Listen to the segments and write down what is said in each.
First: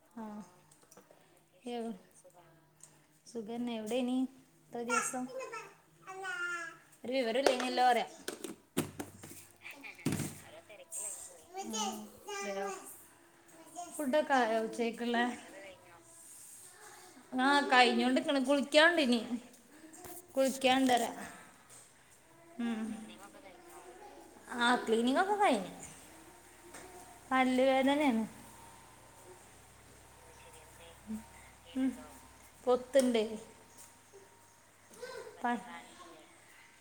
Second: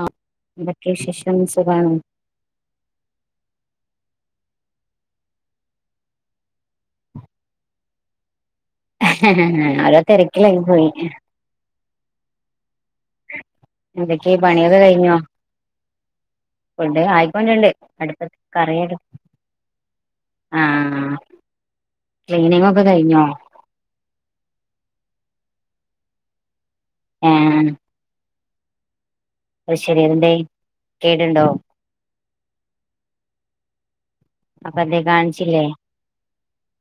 ആഹ് എന്തൊക്കെ വിശേഷം സുഖാണോ? സുഗെന്നേ എവിടെയ്നി ഇത്ര ദിവസം ഒര് വിവരല്ലനല്ലോഅറയ ഓരോതിരക്കിലായ് പോയി. എന്തൊക്കെ ഫുഡൊക്കെആയോ പണിയൊക്കെ കഴിഞ്ഞോ ഉച്ചെക്കുള്ളേ. ഫുഡ് ആഹ് ആയിക്കൊണ്ടിണ്ട് അടുപ്പത്ത് കഴിഞ്ഞോണ്ടിരിക്ക്ണ് കറിയൊക്കെ കുളിക്കാണ്ടയ്നി കുളിക്കാണ്ടറയ ക്ലീനിങ്ങൊക്കെ കയ്ഞ്ഞോ? ആഹ് ക്ലിനിങ്ങ്ഒക്കെ ഏഹ് കയ്ഞ്ഞുപല്ലുവേദനയാണ്. അഹ് ശെരി ഏത്ണ്ടായ്? ഉം പൊത്ത്ണ്ട്. അപ്പന്തേ കാണ്ച്ചില്ലേ?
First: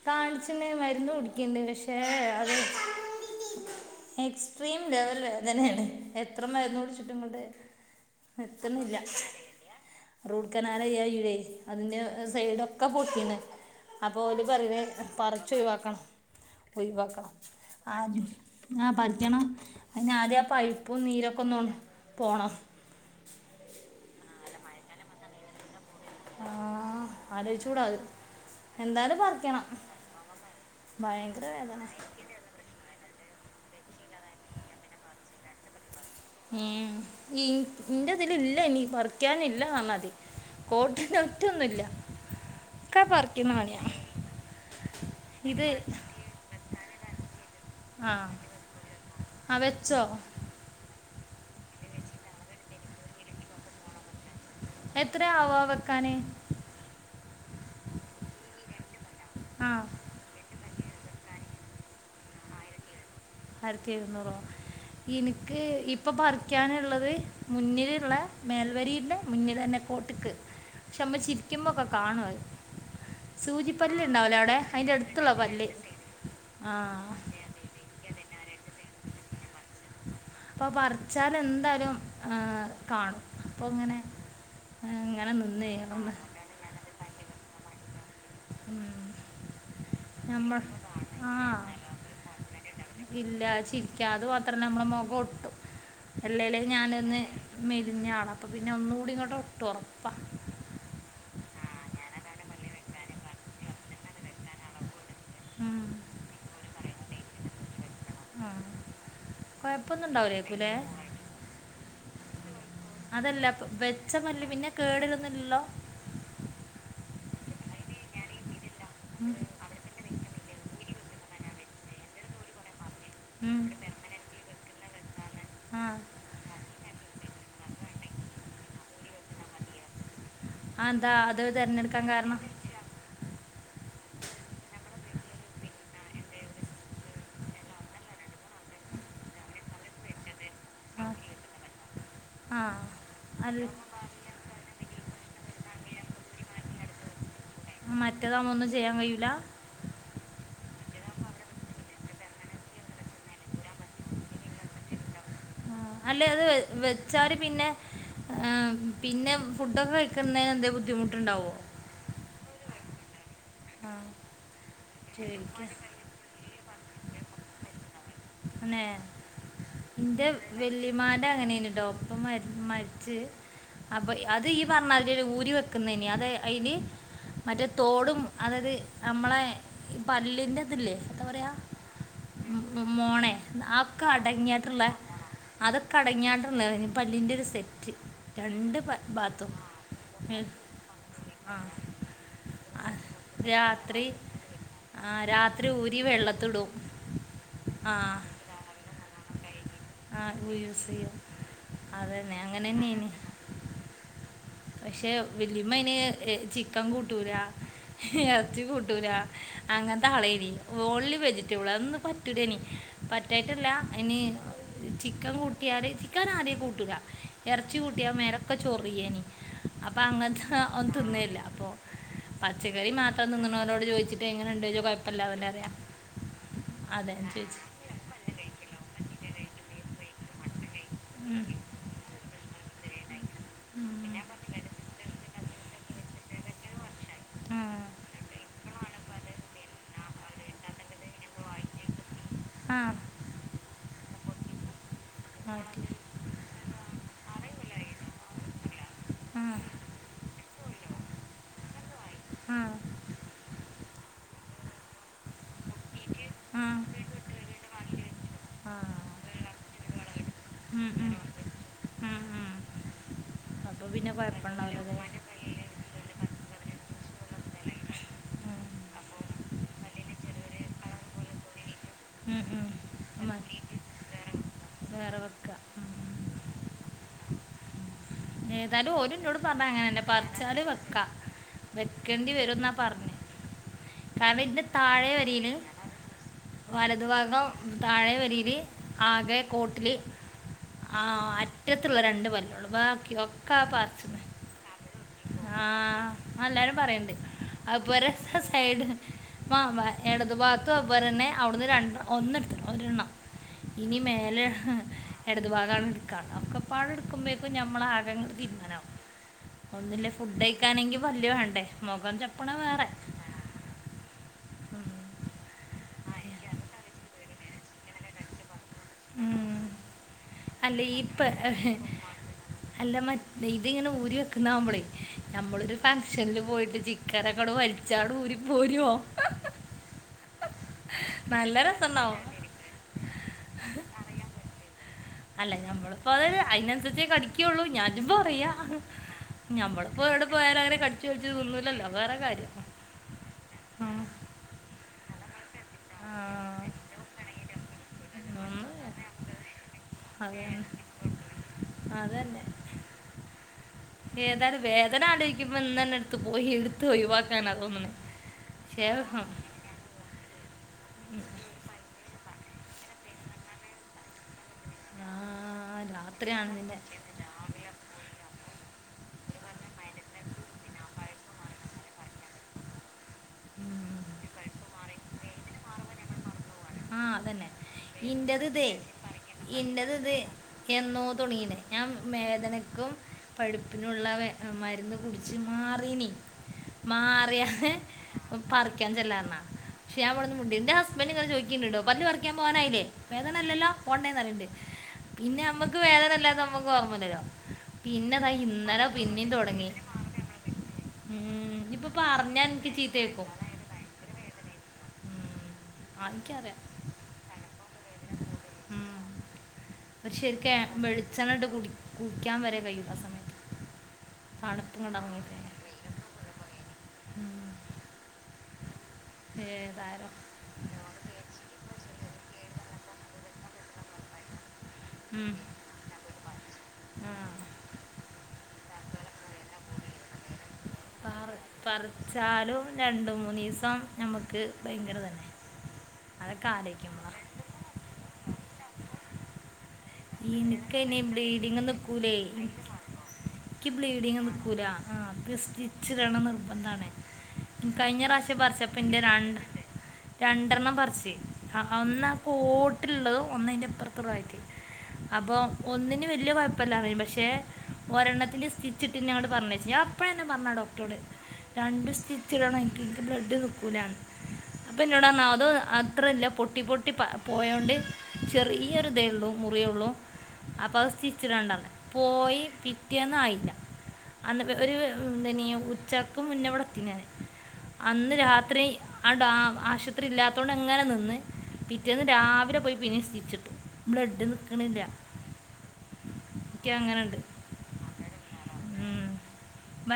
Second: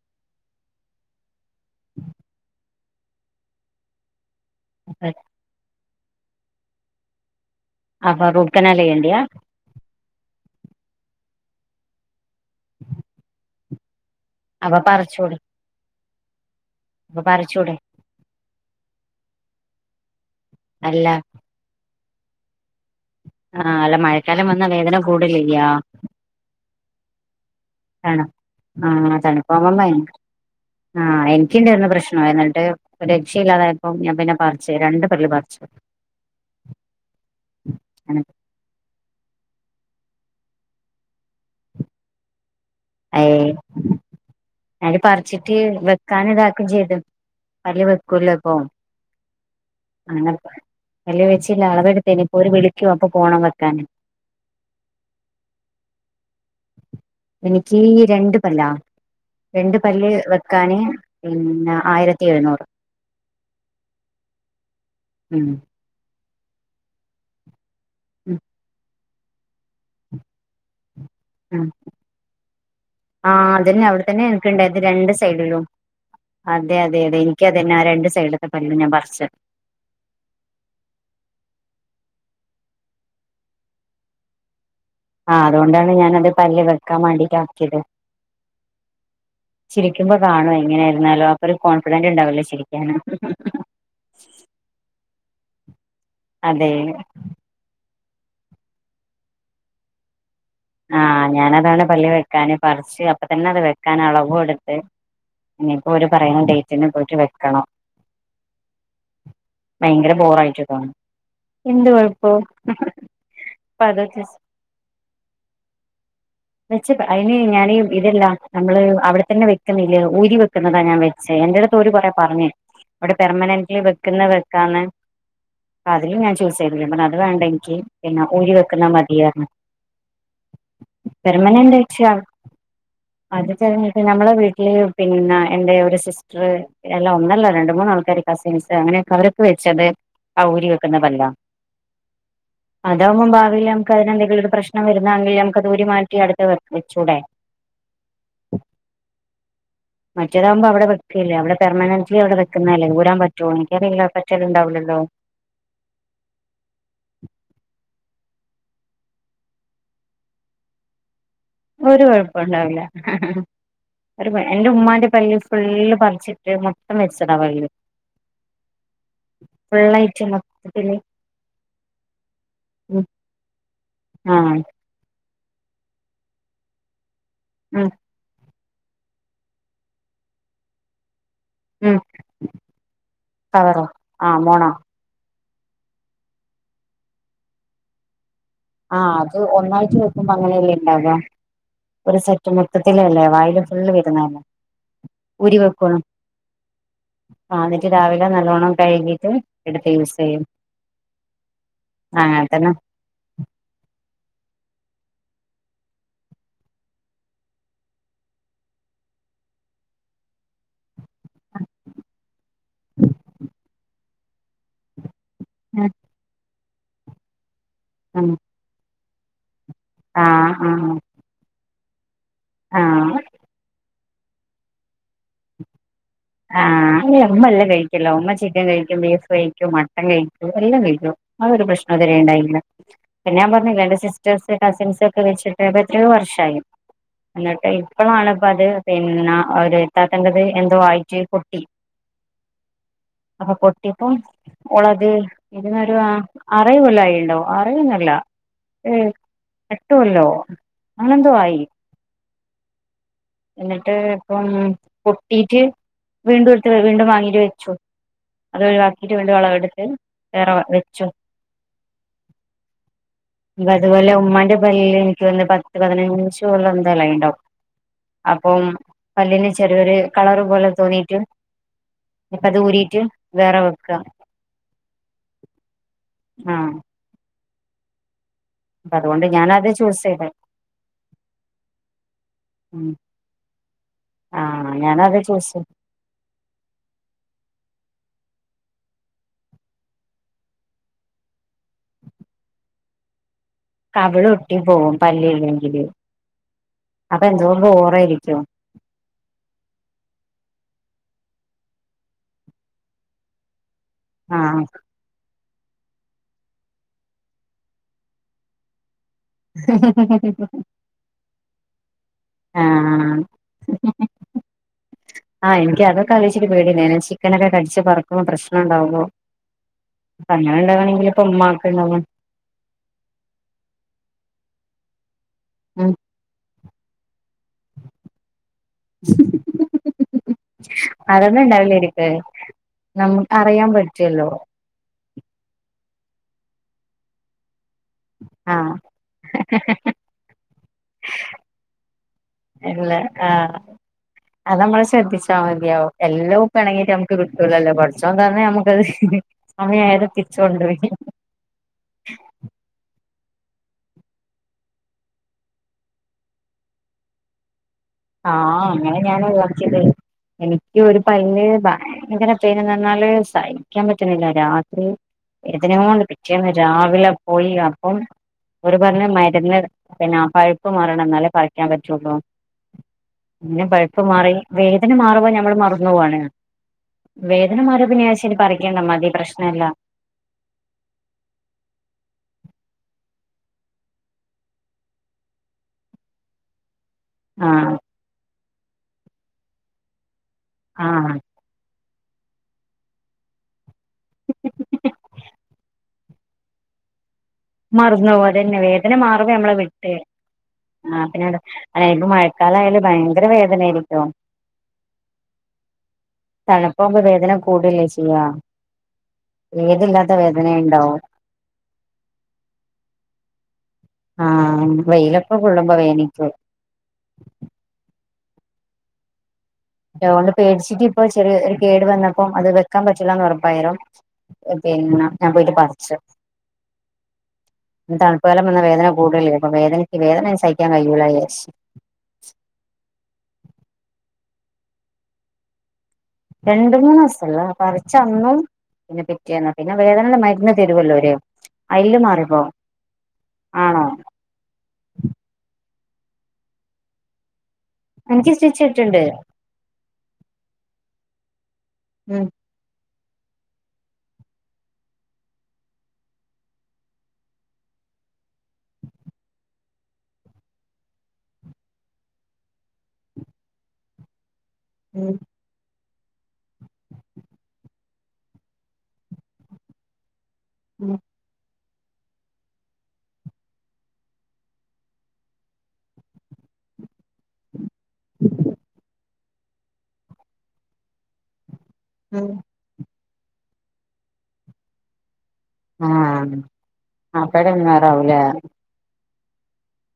കാണച്ച്ണ് മരുന്ന്കുടിക്ക്ണ്ട് പക്ഷേ അത് എക്സ്ട്രീം ലെവെൽ വേദനെയാണ് എത്ര മരുന്ന് കുടിച്ചിട്ടുംഇങ്ങട്ട് അപ്പൊ റൂട്ട്കെനാൽ ചെയ്യെണ്ടിയാ? റൂട്ട് കെനാലെയ്യാൻ അയ്യൂലെയ് അതിന്റെ സൈടൊക്കെ പൊട്ടീണ് അപ്പൊ ഓല് അപ്പൊ പ്പറീണ് പറിച്ചൂടെ പറിച്ച് ഒയ് വാക്കണം ഒയ് അപ്പൊ വാക്കണം പറിച്ചൂടെ ആ ആഹ് പരിക്കണം അയ്ന് ആദ്യ ആ പൈപ്പും അല്ല നീരൊക്കെഒന്ന് പോണം. ആഹ് അല്ല മഴക്കാലം വന്ന വേദന കൂടുല്ലേചെയ്യാ ആഹ് ആലോയ്ച്ചൂടാത് തണു ആഹ് എന്തായാലും പറിക്കണം തണുപ്പാവുമ്പം ഭയ ഭയങ്കരവേദനേ എനിക്കുണ്ടായിരുന്നു പ്രശ്നം ആഹ് എന്നിട്ട് ഒര്രക്ഷയില്ലാതായപ്പോ ഞാൻ പിന്നെ പറിച്ച് രണ്ട്പല്ല്പറിച്ചു. ഈമ് ഇന് ഇന്റേത്ല് ഇല് ഇല്ലനീ പറിക്കാനില്ല പറഞാതി കോട്ടിലൊറ്റൊന്നുല്ല. അയെ എന്നട്ട് പറിച്ചിട്ട് ഇത് വെക്കാൻ ഇതാക്കുംചെയ്തു. പല്ല ആ വെക്കൂല്ലപ്പം ആ വെച്ചോ അങ്ങനെ പല്ല് വെച്ചില്ല അളവെഎടുത്തീനി ഇപ്പോ ഓര് വിളിക്കും അപ്പൊപോണം വെക്കാന് എത്രേ ആവാവെക്കാന് എനിക്കീ രണ്ട്പല്ലാ ആ രണ്ട്പല്ല് ക്കാന് പിന്നെ ആയിരത്തിഎഴുന്നൂറ്. ആയിരത്തിഎഴുന്നൂറോ ഉം ഇൻക്ക് ഇപ്പൊ പറിക്കാനുള്ളത് മുന്നിൽ ന്ന്ലുള്ള ഉം മേൽവരിടെ മുന്നിലെന്നെ കോട്ടക്ക് ക്ഷമ്മചിരി ഉം ക്കിമ്പൊക്കെ കാണു അത്. ആഹ് അതെന്നെ സൂചിപ്പല്ല് അവ്ടെതെന്നെ ഉണ്ടാവില്ല അവിടെ ഇൻക്ക്ണ്ടായത് അതിൻ്റെ രണ്ട് അടുത്തുള്ള സൈഡിലും പല്ല് ആ അതെ, അതെ, അതെ എനി ഇക്കതന്നെ ആരണ്ട് സൈഡ്ത്തെ പല്ലും ഞാൻ പറിച്ചു അപ്പൊ പറിച്ചാൽ എന്തായാലും ഏ കാണും അപ്പൊ ങ്ങനെ ആഹ് അതുകൊണ്ടാണ് ഞാനത് പല്ല് വെക്കാൻ വേണ്ടിട്ട് ആക്കിയത് ഉം ചിരിക്കുമ്പോ കാണോ നമ്മൾ എങ്ങനെയാ യിരുന്നാലോ ആ അപ്പൊ ഒരു കോൺഫിഡന്റ് ഉണ്ടാവല്ലേ ചിരിക്കാന് ഇല്ല ചിരിക്കുക അത് മാത്രല്ല നമ്മളെ മുഖം ഒട്ടും അല്ലേല അതെ ഞാന ഒന്ന് മെലിഞ്ഞാണ് അപ്പം പിന്നെ ഒന്നുകൂടി ഇങ്ങോട്ട് ഒട്ടുംഉറപ്പാണ് ആഹ് ഞാനതാണ് പല്ല് വെക്കാാന് പറിച്ച് അപ്പ തന്നെ അത് വെക്കാൻ അളവു എടുത്ത് ഉം. ഇനിയിപ്പോ ഒരു പറയുന്ന ഡേറ്റിന് പോയിട്ട് വെക്കണം ആ ഭയങ്കര ബോറായിട്ട് കൊഴപ്പൊന്നുണ്ടാവലേക്കൂല്ലേ തോന്നും എന്ത് കൊഴപ്പം അതല്ലപ്പൊ ഇപ്പ അത് വെച്ച പല്ല്പിന്നെ കേടരുന്നില്ലല്ലോ വെച്ച പ അതിന് ഞാന് ഇതല്ല നമ്മള് അവിടെ ഉം. തന്നെ വ വെക്കുന്നില്ല ഊരി വെക്കുന്നതാ ഞാൻ വച്ച് എന്റെടു ഓര് കൊറെ പറഞ്ഞേ ഇവിടെ ഉം. പെർമനന്റ്ലി വെക്കുന്നത് വെക്കാന്ന് ആ അതില് ഞാൻ ചോദി പെർമനൻ്റെ ലിഅത് വേണ്ടെങ്കിൽ പിന്നെ ഊരി വെക്കുന്ന മതിയാണ് ആഎന്താ അത് തിരഞ്ഞെടുക്കാൻ വെച്ച് കാരണം അത് തെരഞ്ഞ്ട്ട് നമ്മളെ വീട്ടില് പിന്നെ എന്റെറെ ഒരു സിസ്റ്റർ എല്ല ഒന്നല്ലോ രണ്ട് മൂന്ന് ആൾക്കാര് കസിൻസ് അങ്ങനെയൊക്കെ അവരൊക്കെ വെച്ചത് ആ ഊരി ആ. വെക്കുന്നപല്ല ആ അതാവുമ്പോ ഭാവിൽ അല്ല നമുക്ക് അതിനെ എന്തെങ്കിലും ഒരു പ്രശ്നം വരും ഇന്നാങ്കിൽ നമുക്ക് ഊരി മാറ്റി അടുത്ത് വച്ചൂടെ മറ്റേതാവുമ്പോ ഒന്നും ചെയ്യാൻ കഴിയൂലാ [inaudible] മറ്റേതാവുമ്പോ അവിടെ വെക്കല്ലേ അവിടെ പെർനന്റ്ലി അവിടെ വെക്കുന്നല്ലേഊരൻ പറ്റുമോ എനിക്ക റിയില്ലപറ്റലുണ്ടാവൂലല്ലോ അല്ലെ അത് വെച്ചാല് പിന്നെ ആ പിന്നെ ഫുഡൊക്കെ കഴിക്കുന്നന് എന്തെങ്കിലും ബുദ്ധിമുട്ടുണ്ടാവോ ഒരു കുഴപ്പ ഉണ്ടാവില്ല ആ, ഒരു എന്റെ ഉമ്മാന്റെ പല്ല് ചോദിക്കാം ഫുള്ള് പറിച്ചി എ മൊത്തം വെച്ചതാ പല്ല് തന്നെ ഫുള്ളായിട്ട് ഇന്റെ മൊത്തത്തില് വെല്ലിമാന്റെ അങ്ങനെ ട്ടോന്ന് ഇപ്പൊ ഉം മരിച്ച് അപ്പൊ അത് ആഹ് ഈ പറഞ്ഞാൽ ഊരി വെക്കുന്നതിന് അത് അതിന് മറ്റേ ഉം തോടും അതത് നമ്മളെ ഈ പല്ലിന്റെ ഇതില്ലേ എന്താ പറയാ ഉം ഉ മോണെ കവറോ ആ മോണോ ആക്കെടങ്ങിയിട്ടുള്ള അതൊക്കെ അടങ്ങിയാണ്ട് ള്ള പല്ലിൻ്റെ ഒരു സെറ്റ് രണ്ട് പ- ആഹ് അത് ബാത്തും ഒന്നായ്റ്റ് വേക്കുമ്പോ അങ്ങനെയല്ലേ ഉണ്ടാാവ ആഹ് ഒരു സെറ്റ് മൊത്തത്തിലല്ലേ വായില് ഫുള്ള് വരുന്നതല്ലേ ആ രാത്രി ഊരി വെള്ളത്തി ഇടും ആ ഇന്നിട്ട് രാവിലെ നല്ലോണം കഴുകിട്ട് എടുത്ത് ആ യൂസിയ്യും യൂസ് ചെയ്യും അങ്ങനെ തന്നെ പക്ഷെ വല്ലിമ്മ അയ്ന്ചിക്കൻ കൂട്ടൂല ഇറച്ചി കുട്ടൂല അങ്ങനത്തെ ആളേണ് ഓൻ വെജിറ്റബിൾ അതൊന്ന് പറ്റൂലനി പറ്റായിട്ടല്ല ഇന് ചിക്കൻ കൂട്ടിയാൽ ചിക്കൻ ആദ്യം കൂട്ടൂല ഇറച്ചി കൂട്ടിയാൽ മേലൊക്കെ ചൊറിയേനി അപ്പൊ അങ്ങനത്തെ ആഹ് ഒന്നും ആഹ് തിന്നേല്ല അപ്പൊ പച്ചക്കറി ആഹ് മാത്രം തിന്നുണരോട് ചോദിച്ചിട്ട എങ്ങനെുണ്ടോ കുഴപ്പില്ലാതന്നെ പറിയാ ആഹ്. അല്ല ഉമ്മ എല്ലാം കഴിക്കല്ലോ ഉമ്മ ചിക്കൻ കഴി ബീഫ് കഴിക്കൂ മട്ടൺ കഴിക്കും എല്ലാം കഴിക്കും ആ ചോദിച്ചു ഒരു പ്രശ്നം ഇത് വരെ ഉണ്ടായി പിന്നെ ഞാൻ പറഞ്ഞില്ല എന്റെ പിന്നെ സിസ്റ്റേഴസ് കസിൻസ് ഒക്കെ വെച്ചിട്ട്പ്പ എത്രയോ വർഷം എന്നിട്ട്, ഉം. ഇപ്പോഴാണ് ഇപ്പോ, അത് പിന്നെ, ഒരു ഇത്താത്തണ്ടത്, എന്തോ, ആയി റ്റ് പൊട്ടി. ആഹ്. ആഹ് പൊട്ടിപ്പ ഓളത് ഓക്കെ ഇതിന്നൊരു ആഹ് ആറേഴ് കൊല്ലയിണ്ടോ അറേഴൊന്നുല്ല ഏഹ് ഉം. ഉം. ഉം. എട്ട് കൊല്ലോ അങ്ങനെന്തൊ ആയി. ആഹ്. എന്നിട്ട് ഇപ്പം പൊട്ടീട്ട് വീണ്ടും ആ. എടുത്ത് ഉം. വീണ്ടും. വാങ്ങീട്ട് വെച്ചു. അത് ഒഴിവാക്കിട്ട് വീണ്ടും അളവെടുത്ത് വേറെ ഉം. വെച്ചു. ഉം. ഉം. അപ്പൊ പിന്നെ അതുപോലെ ഉമ്മാന്റെ കുഴപ്പമുണ്ടാവില്ല പല്ലില് എനിക്ക് തോനന്ന് പത്ത് പതിനെഞ്ചോളം എന്തായാലും ഇണ്ടാവും. ഉം. അപ്പം പല്ലിന് ചെറിയൊരു കളറ് പോലെ തോന്നീട്ട്. ഇപ്പ ഉം. ഉം. അത് ഉം. ഊരിട്ട് വേറെ വെക്കാ. വേറെ വെക്കുക ഉം. ആഹ് ഏഹ്. അപ്പ എന്നാലും ഓര് അതുകൊണ്ട് എന്നോട് പറഞ്ഞ ഞാനത് അങ്ങനെ അല്ല ചൂസ് ചെയ്തെ പറിച്ചാല് വെക്കാ വെക്കേണ്ടി വരും എന്നാ ഉം പറഞ്ഞേ. കാരണം ഇതിന്റെ ആഹ് ഞാനത് ചൂസ് താഴെവരിയില്. ചെയ്ത് വലതുഭാഗം താഴെ വരില് ആകെ കോട്ടിലി ആഹ് അറ്റത്തുള്ള രണ്ട് പല്ലൊള്ളൂ ബാക്കി ഒക്കെ കവിളൊട്ടി പോകും പല്ലിയില്ലെങ്കില്, ആ അപ്പ എന്തോ ബോറായിരിക്കും. ഏഹ് മാ മ ഇടതു ഭാഗത്തും അതുപോലെന്നെ അവ്ടുന്ന് രണ്ട് ഒന്നിട്തിട്ടുള്ളു ഒരെണ്ണം. ഇനി മേലെ ആഹ് എടതു ഭാഗമാണ് എടുക്കാൻ ഉള്ളത് ഒക്കെ പാടെ എടുക്കുമ്പഴേക്കും നമ്മള ആകെ തീരുമാനകും. ഒന്നില്ലേ ഫുഡ് കഴിക്കാനെങ്കി പല്ല് വേണ്ടേ മൊഗം ചപ്പണ വേറെ ആഹ് ഉം. ആഹ് എനിക്ക് അതൊക്കെ ആലോയ്ച്ചിട്ട് പേടിണ്ടെയിന ചിക്കനൊക്കെ കടിച്ച പറക്കുമ്പോ പ്രശ്നം ഉണ്ടാവുമോ ഉം. അങ്ങനെ അല്ല ഈ ഉണ്ടാവണമെങ്കിൽ ഇപ്പ പ- ഉമ്മാക്ക ഉണ്ടാവും അല്ല മറ്റ ഇത് ഇങ്ങനെ ഊരി വെക്കുന്നാ അവുമ്പോളെ നമ്മളരു ഉം ഫംഗഷനിൽ പോയിട്ട് ചി ക്കനൊക്കെ വലിച്ചാണ്ട്, ഊരി പോരോ? അതൊന്നും നല്ല ഉണ്ടാവില്ലേരിക്കു രസമുണ്ടാവും നമക്ക് അറിയാൻ പറ്റല്ലോ. അല്ല ഞമ്മളിപ്പോ അത് അതിന് അനുസരിച്ചേ കടിക്കുള്ളൂ ഞാനിപ പറയാ. ആഹ് ഞമ്മളപ്പോ എവിടെ പോയാലും അങ്ങനെ കടിച്ചു വലിച്ചു തിന്നൂല്ലല്ലോ അത് വേറെ കാര്യം. ഇല്ല ആഹ്. ഉം. അതമ്മള് ശ്രദ്ധിച്ചാമതിയാവും ആ. എല്ലാംപ്പൊ എണങ്ങിട്ട് നമുക്ക് കിട്ടൂലല്ലോ പടച്ചോൻതന്ന ഒന്ന് നമുക്കത് സമയായത് തിരിച്ചു അത് തന്നെ. കൊണ്ടുപോവേം ചെയ്യും അതന്നെ. ഏതായാലും വേദന ആലോയ്ക്കുമ്പോ ഇന്ന്ന്നെ എടുത്ത് പോയി എടുത്ത് ഒഴിവാക്കാനാ തോന്നുന്നേ.. ആഹ് അങ്ങനെ ഞാന് [unintelligible] എനിക്ക് ഒരു പല്ല് ഭയങ്കര [unintelligible] ന്നാല് സഹിക്കാൻ പറ്റുന്നില്ല രാത്രി ആ, വേദന കൊണ്ട് പിറ്റേന്ന് രാത്രിയാണ് ഇതിൻ്റെ രാവിലെ പോയി അപ്പം ഒര് പറഞ് മരുന്ന് പിന്നെ പഴുപ്പ് മറ എന്നാലേ കുറക്കാൻ പറ്റുള്ളൂ. പിന്നെ പഴുപ്പ് ഉം. മാറി വേദന മാറുമ്പോ ഞമ്മള് മറന്നു പോവാണ്. ആഹ് അതന്നെ വേദന മാറിയ പിന്നെ ശരി ഇന്റെത് ഇതേയ് പറിക്കണ്ട മതി പ്രശ്നല്ല ഇന്റത് ഇതേയ്- എന്നോ തുടങ്ങീണ് ഞാൻ വേദനക്കും പഴുപ്പിനുള്ള മരുന്ന് കുടിച്ച് മാറീനി മാറിയന്ന് ആഹ് പറിക്കാൻ ചെല്ലാറഞ്ഞ പക്ഷെ ഞൻ അവിടെന്ന് മു ന്റെ ആഹ് ഹസ്ബന്റിങ്ങനെ ചോയ്ക്കിണ്ട് ട്ടോ പല്ല് പറിക്കാൻ പോവാനായില്ലേ വേദനില്ലാലോ പോണ്ടെന്ന് പറയണ്ട് പിന്നെ നമ്മുക്ക് വേദനല്ലാത്ത നമ്മക്ക് [unintelligible] മറന്നു പോവും പിന്നെതാ അതന്നെ ഇന്നലെ വേദന പിന്നേമ് മാറുമ്പോ നമ്മള് തൊടങ്ങി. വിട്ട് ആഹ് പിന്നെ ഉം അല്ല ഇപ്പൊ പറഞ്ഞാ എനിക്ക് മഴക്കാലയാല് ഭയങ്കര ചീത്തേക്കും. വേദനയായിരിക്കും ആഹ് എനിക്കറിയ അപ്പൊ വേതന കൂടല്ലേ ചെയ്യ ഉം. ഏതില്ലാ ശരിക്കും വെളിച്ചെണ്ണയിട്ട് കുടി കുടിക്കാൻ വരെ കഴിയും ആ സമയത്ത്. ആഹ് തണുപ്പും കൊണ്ട് വെയിലൊക്കെ ഇറങ്ങിയിട്ട് കൊള്ളുമ്പോ വേനിക്കും. ഏഹ്. അതുകൊണ്ട് പേടിച്ചിട്ട് ഇപ്പ ചെറിയ ഒരു കേട് വന്നപ്പോം അത് വെക്കാൻ പറ്റില്ലാന്ന് ഉറപ്പായരം. ഓഹ പിന്ന ഞാൻ ഉം. പോയിട്ട് പറിച്ച. ആ. പിന്നെ തണുപ്പ് കാലം വന്ന വേദന കൂടല്ലെ അപ്പ വേദനയ്ക്ക് വേദന സഹിക്കാൻ കഴയൂല യേച്ച്. ച്ചാലും രണ്ടും മൂന്നീസം നമുക്ക് ഭയങ്കര തന്നെ. അതൊക്കെ രണ്ട് മൂന്ന് ആലോചിക്കുമ്പോഴാണ് ദിവസല്ല പറിച്ച അന്നും പിന്നെ പിറ്റേന്ന്. പിന്നെ വേദനള്ള മരുന്ന് എനിക്ക് ഇനി തരുവല്ലോര് ബ്ലീഡിങ് അയില് നിൽക്കൂലേ മാറിപ്പോവും. എനിക്ക് ആണോ ബ്ലീഡിങ് നിക്കൂല ആ സ്റ്റിച്ചിടണ നിർബന്ധാണെ. കഴിഞ്ഞ എനിക്ക് പ്രാവശ്യം സ്റ്റിച്ച് പറച്ചപ്പൊ എന്റെ ഇട്ടിണ്ട് രണ്ട് രണ്ടെണ്ണം പറച്ച്. ആഹ ആഹ ഒന്നാ ഉം പോട്ടിലുള്ളതും ഒന്ന് അയിന്റെപ്പുറത്ത്റൂപായിറ്റ്. അപ്പൊ ഒന്നിന് വെല്യ കുഴപ്പല്ലാ പക്ഷെ, ഒരെണ്ണത്തിൽ സ്റ്റിച്ചിട്ട്ന്ന അങ്ങോട് പറഞ്ഞേച് ഞാൻ അപ്പ എന്നെ പറഞ്ഞാ ഡോക്ടറോട്. രണ്ട് സ്റ്റിച് ഇടണം എനിക്ക് എനിക്ക് ബ്ലഡ് നിക്കൂലാന്ന് അപ്പൊ ഉം എന്നോടർഞ് അത് ആ മാത്രല്ല പൊട്ടി പൊട്ടി പ പോയോണ്ട് ചെറിയൊരി ഇതേ ഉള്ളൂ മുറിയള്ളൂ. അപ്പൊ അത് ഉം സ്റ്റിച് ഇടണ്ടാന്ന് പോയി പിറ്റിയന്ന് ആയില്ല. അന്ന് ഒരു എന്തിന് ഉച്ചക്ക് മുന്നേവ്ടെ എത്തി ഞാൻ. അന്ന് രാത്രി ആ ഡ ആശുത്രി ഇല്ലാത്തൊണ്ട് അങ്ങനെ നിന്ന് പി പിറ്റേന്ന് ഉം രാവിലെ പോയി പിന്നെയും സ്റ്റിച്ചിട്ടു ബ്ലഡ് നിക്കണില്ല. ആഹ് ആ അപ്പ എടങ്ങേരാവൂലെ? ഉം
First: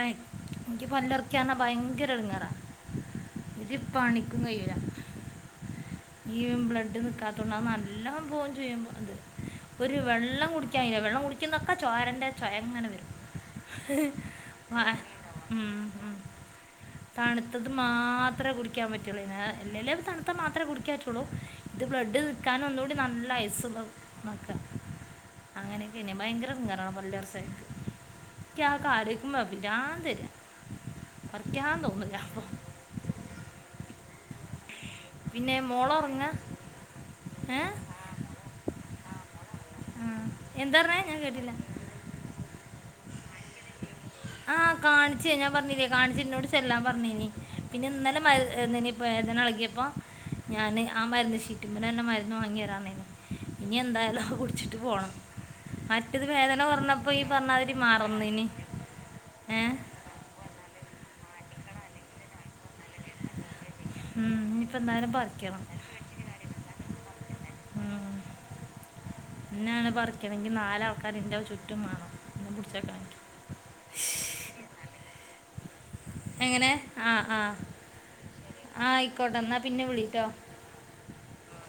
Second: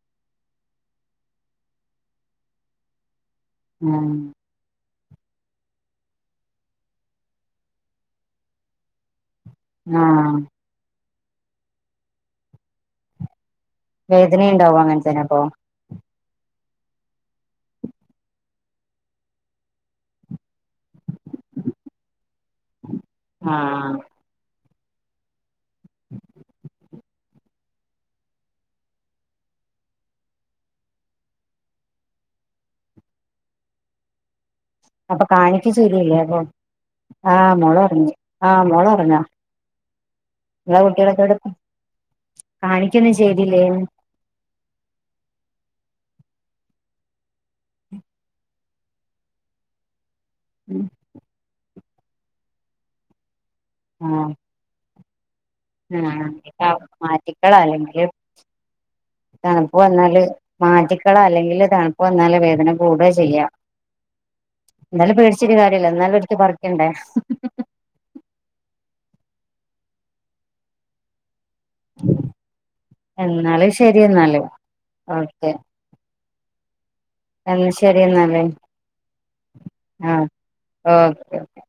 എനിക്ക് പല്ലറിക്കാന്ന ഭയങ്കര എട്ങ്ങേറാ. ഉം ഒരിപ്പണിക്കും കയ്യൂല. ഈ ബ്ലഡ് നിക്കാത്തോണ്ട് നല്ല പോചെയ്യും അത്. ഒരു ആഹ് വെള്ളം കുടിക്കായില വെള്ളം കുടിക്കുന്നൊക്കെ ചോരന്റെ ചൊയ അങ്ങനെ വരും. വേദനയുണ്ടാവോ വാ- അങ്ങനത്തന്നെപ്പൊ. ഉം, ഉം. തണുത്തത് മാത്രെ കുടിക്കാൻ പറ്റുള്ളൂ എല്ലല്ലേ തണു ത്ത മാത്രേ കുടിക്കാറ്റുള്ളൂ ഇത് ബ്ലഡ് നിൽക്കാൻ ഒന്നൂടി നല്ല ആഹ് ഐസ്സുള്ളതും. ക്ക അങ്ങനെയൊക്കെന്നെ ഭയങ്കര ഇടങ്ങേറാ പല്ല് പർച്ചല്. ന്ക്ക് ആ കാര്യം കേക്കുമ്പ പിരാന്ത് വര്യ. പറിക്കാൻ തോന്നൂല അപ്പൊ. [unintelligible] അപ്പൊ പിന്നെ കാണിക്ക ശരില്ലേ മോളുറങ്ങ അപ്പൊ ആഹ് ഏ മോള് ഒറങ്ങി ആഹ് മോള് ഒറങ്ങാ. ആ. ഇങ്ങളെ എന്താ പറഞ്ഞേ ഞാൻ കുട്ടികളൊക്കെവിടെ? കേട്ടില്ല കാണിക്കൊന്നും ചെയ്തില്ലേ? ആഹ് കാണിച്ചേ ഞാ പറഞ്ഞില്ലേ കാണിച്ച ഇന്നോട് ചെല്ലാൻ പറഞ്ഞനി പിന്നെ ഇന്നാലെ മ എഹ് വേദന ഇളകിയപ്പോ ഞാൻ ആ മരുന്ന് ഷീറ്റിമ്മലെന്നെ മരുന്ന് വാങ്ങി വരാൻ പറഞ്ഞിര്ന്നു. ഇനി എന്തായാലും ആ കുടിച്ചിട്ട് പോണം. ആഹ് മാറ്റിക്കള അല്ലെങ്കില് മാറുന്നിനി ഏ തണുപ്പ വന്നാല്. മാറ്റിക്കള അല്ലെങ്കിൽ തണുപ്പ് വന്നാല വേധന കൂട ചെയ്യാ ഉം, ഇനിയിപ്പോൾ എന്തായാലും എന്നാലും പേടിച്ചൊരു പറിക്കണം കാര്യല്ല എന്നാലും ഒരിക്ക പറിക്കണ്ടേ? ഉം ഇന്നാണ് പറിക്കണെങ്കിൽ നാലാൾക്കാർ എന്റെ ചു റ്റും വാണം എന്നെ പിടിച്ച് വെക്കാൻ. എന്നാല് ശരി എന്നാല് ഓക്കേ. എങ്ങനെ ആഹ് ആഹ് ശരി എന്നാല് ആയിക്കോട്ടെ എന്നാ പിന്നെ ആ വിളീട്ടോ. Okay okay.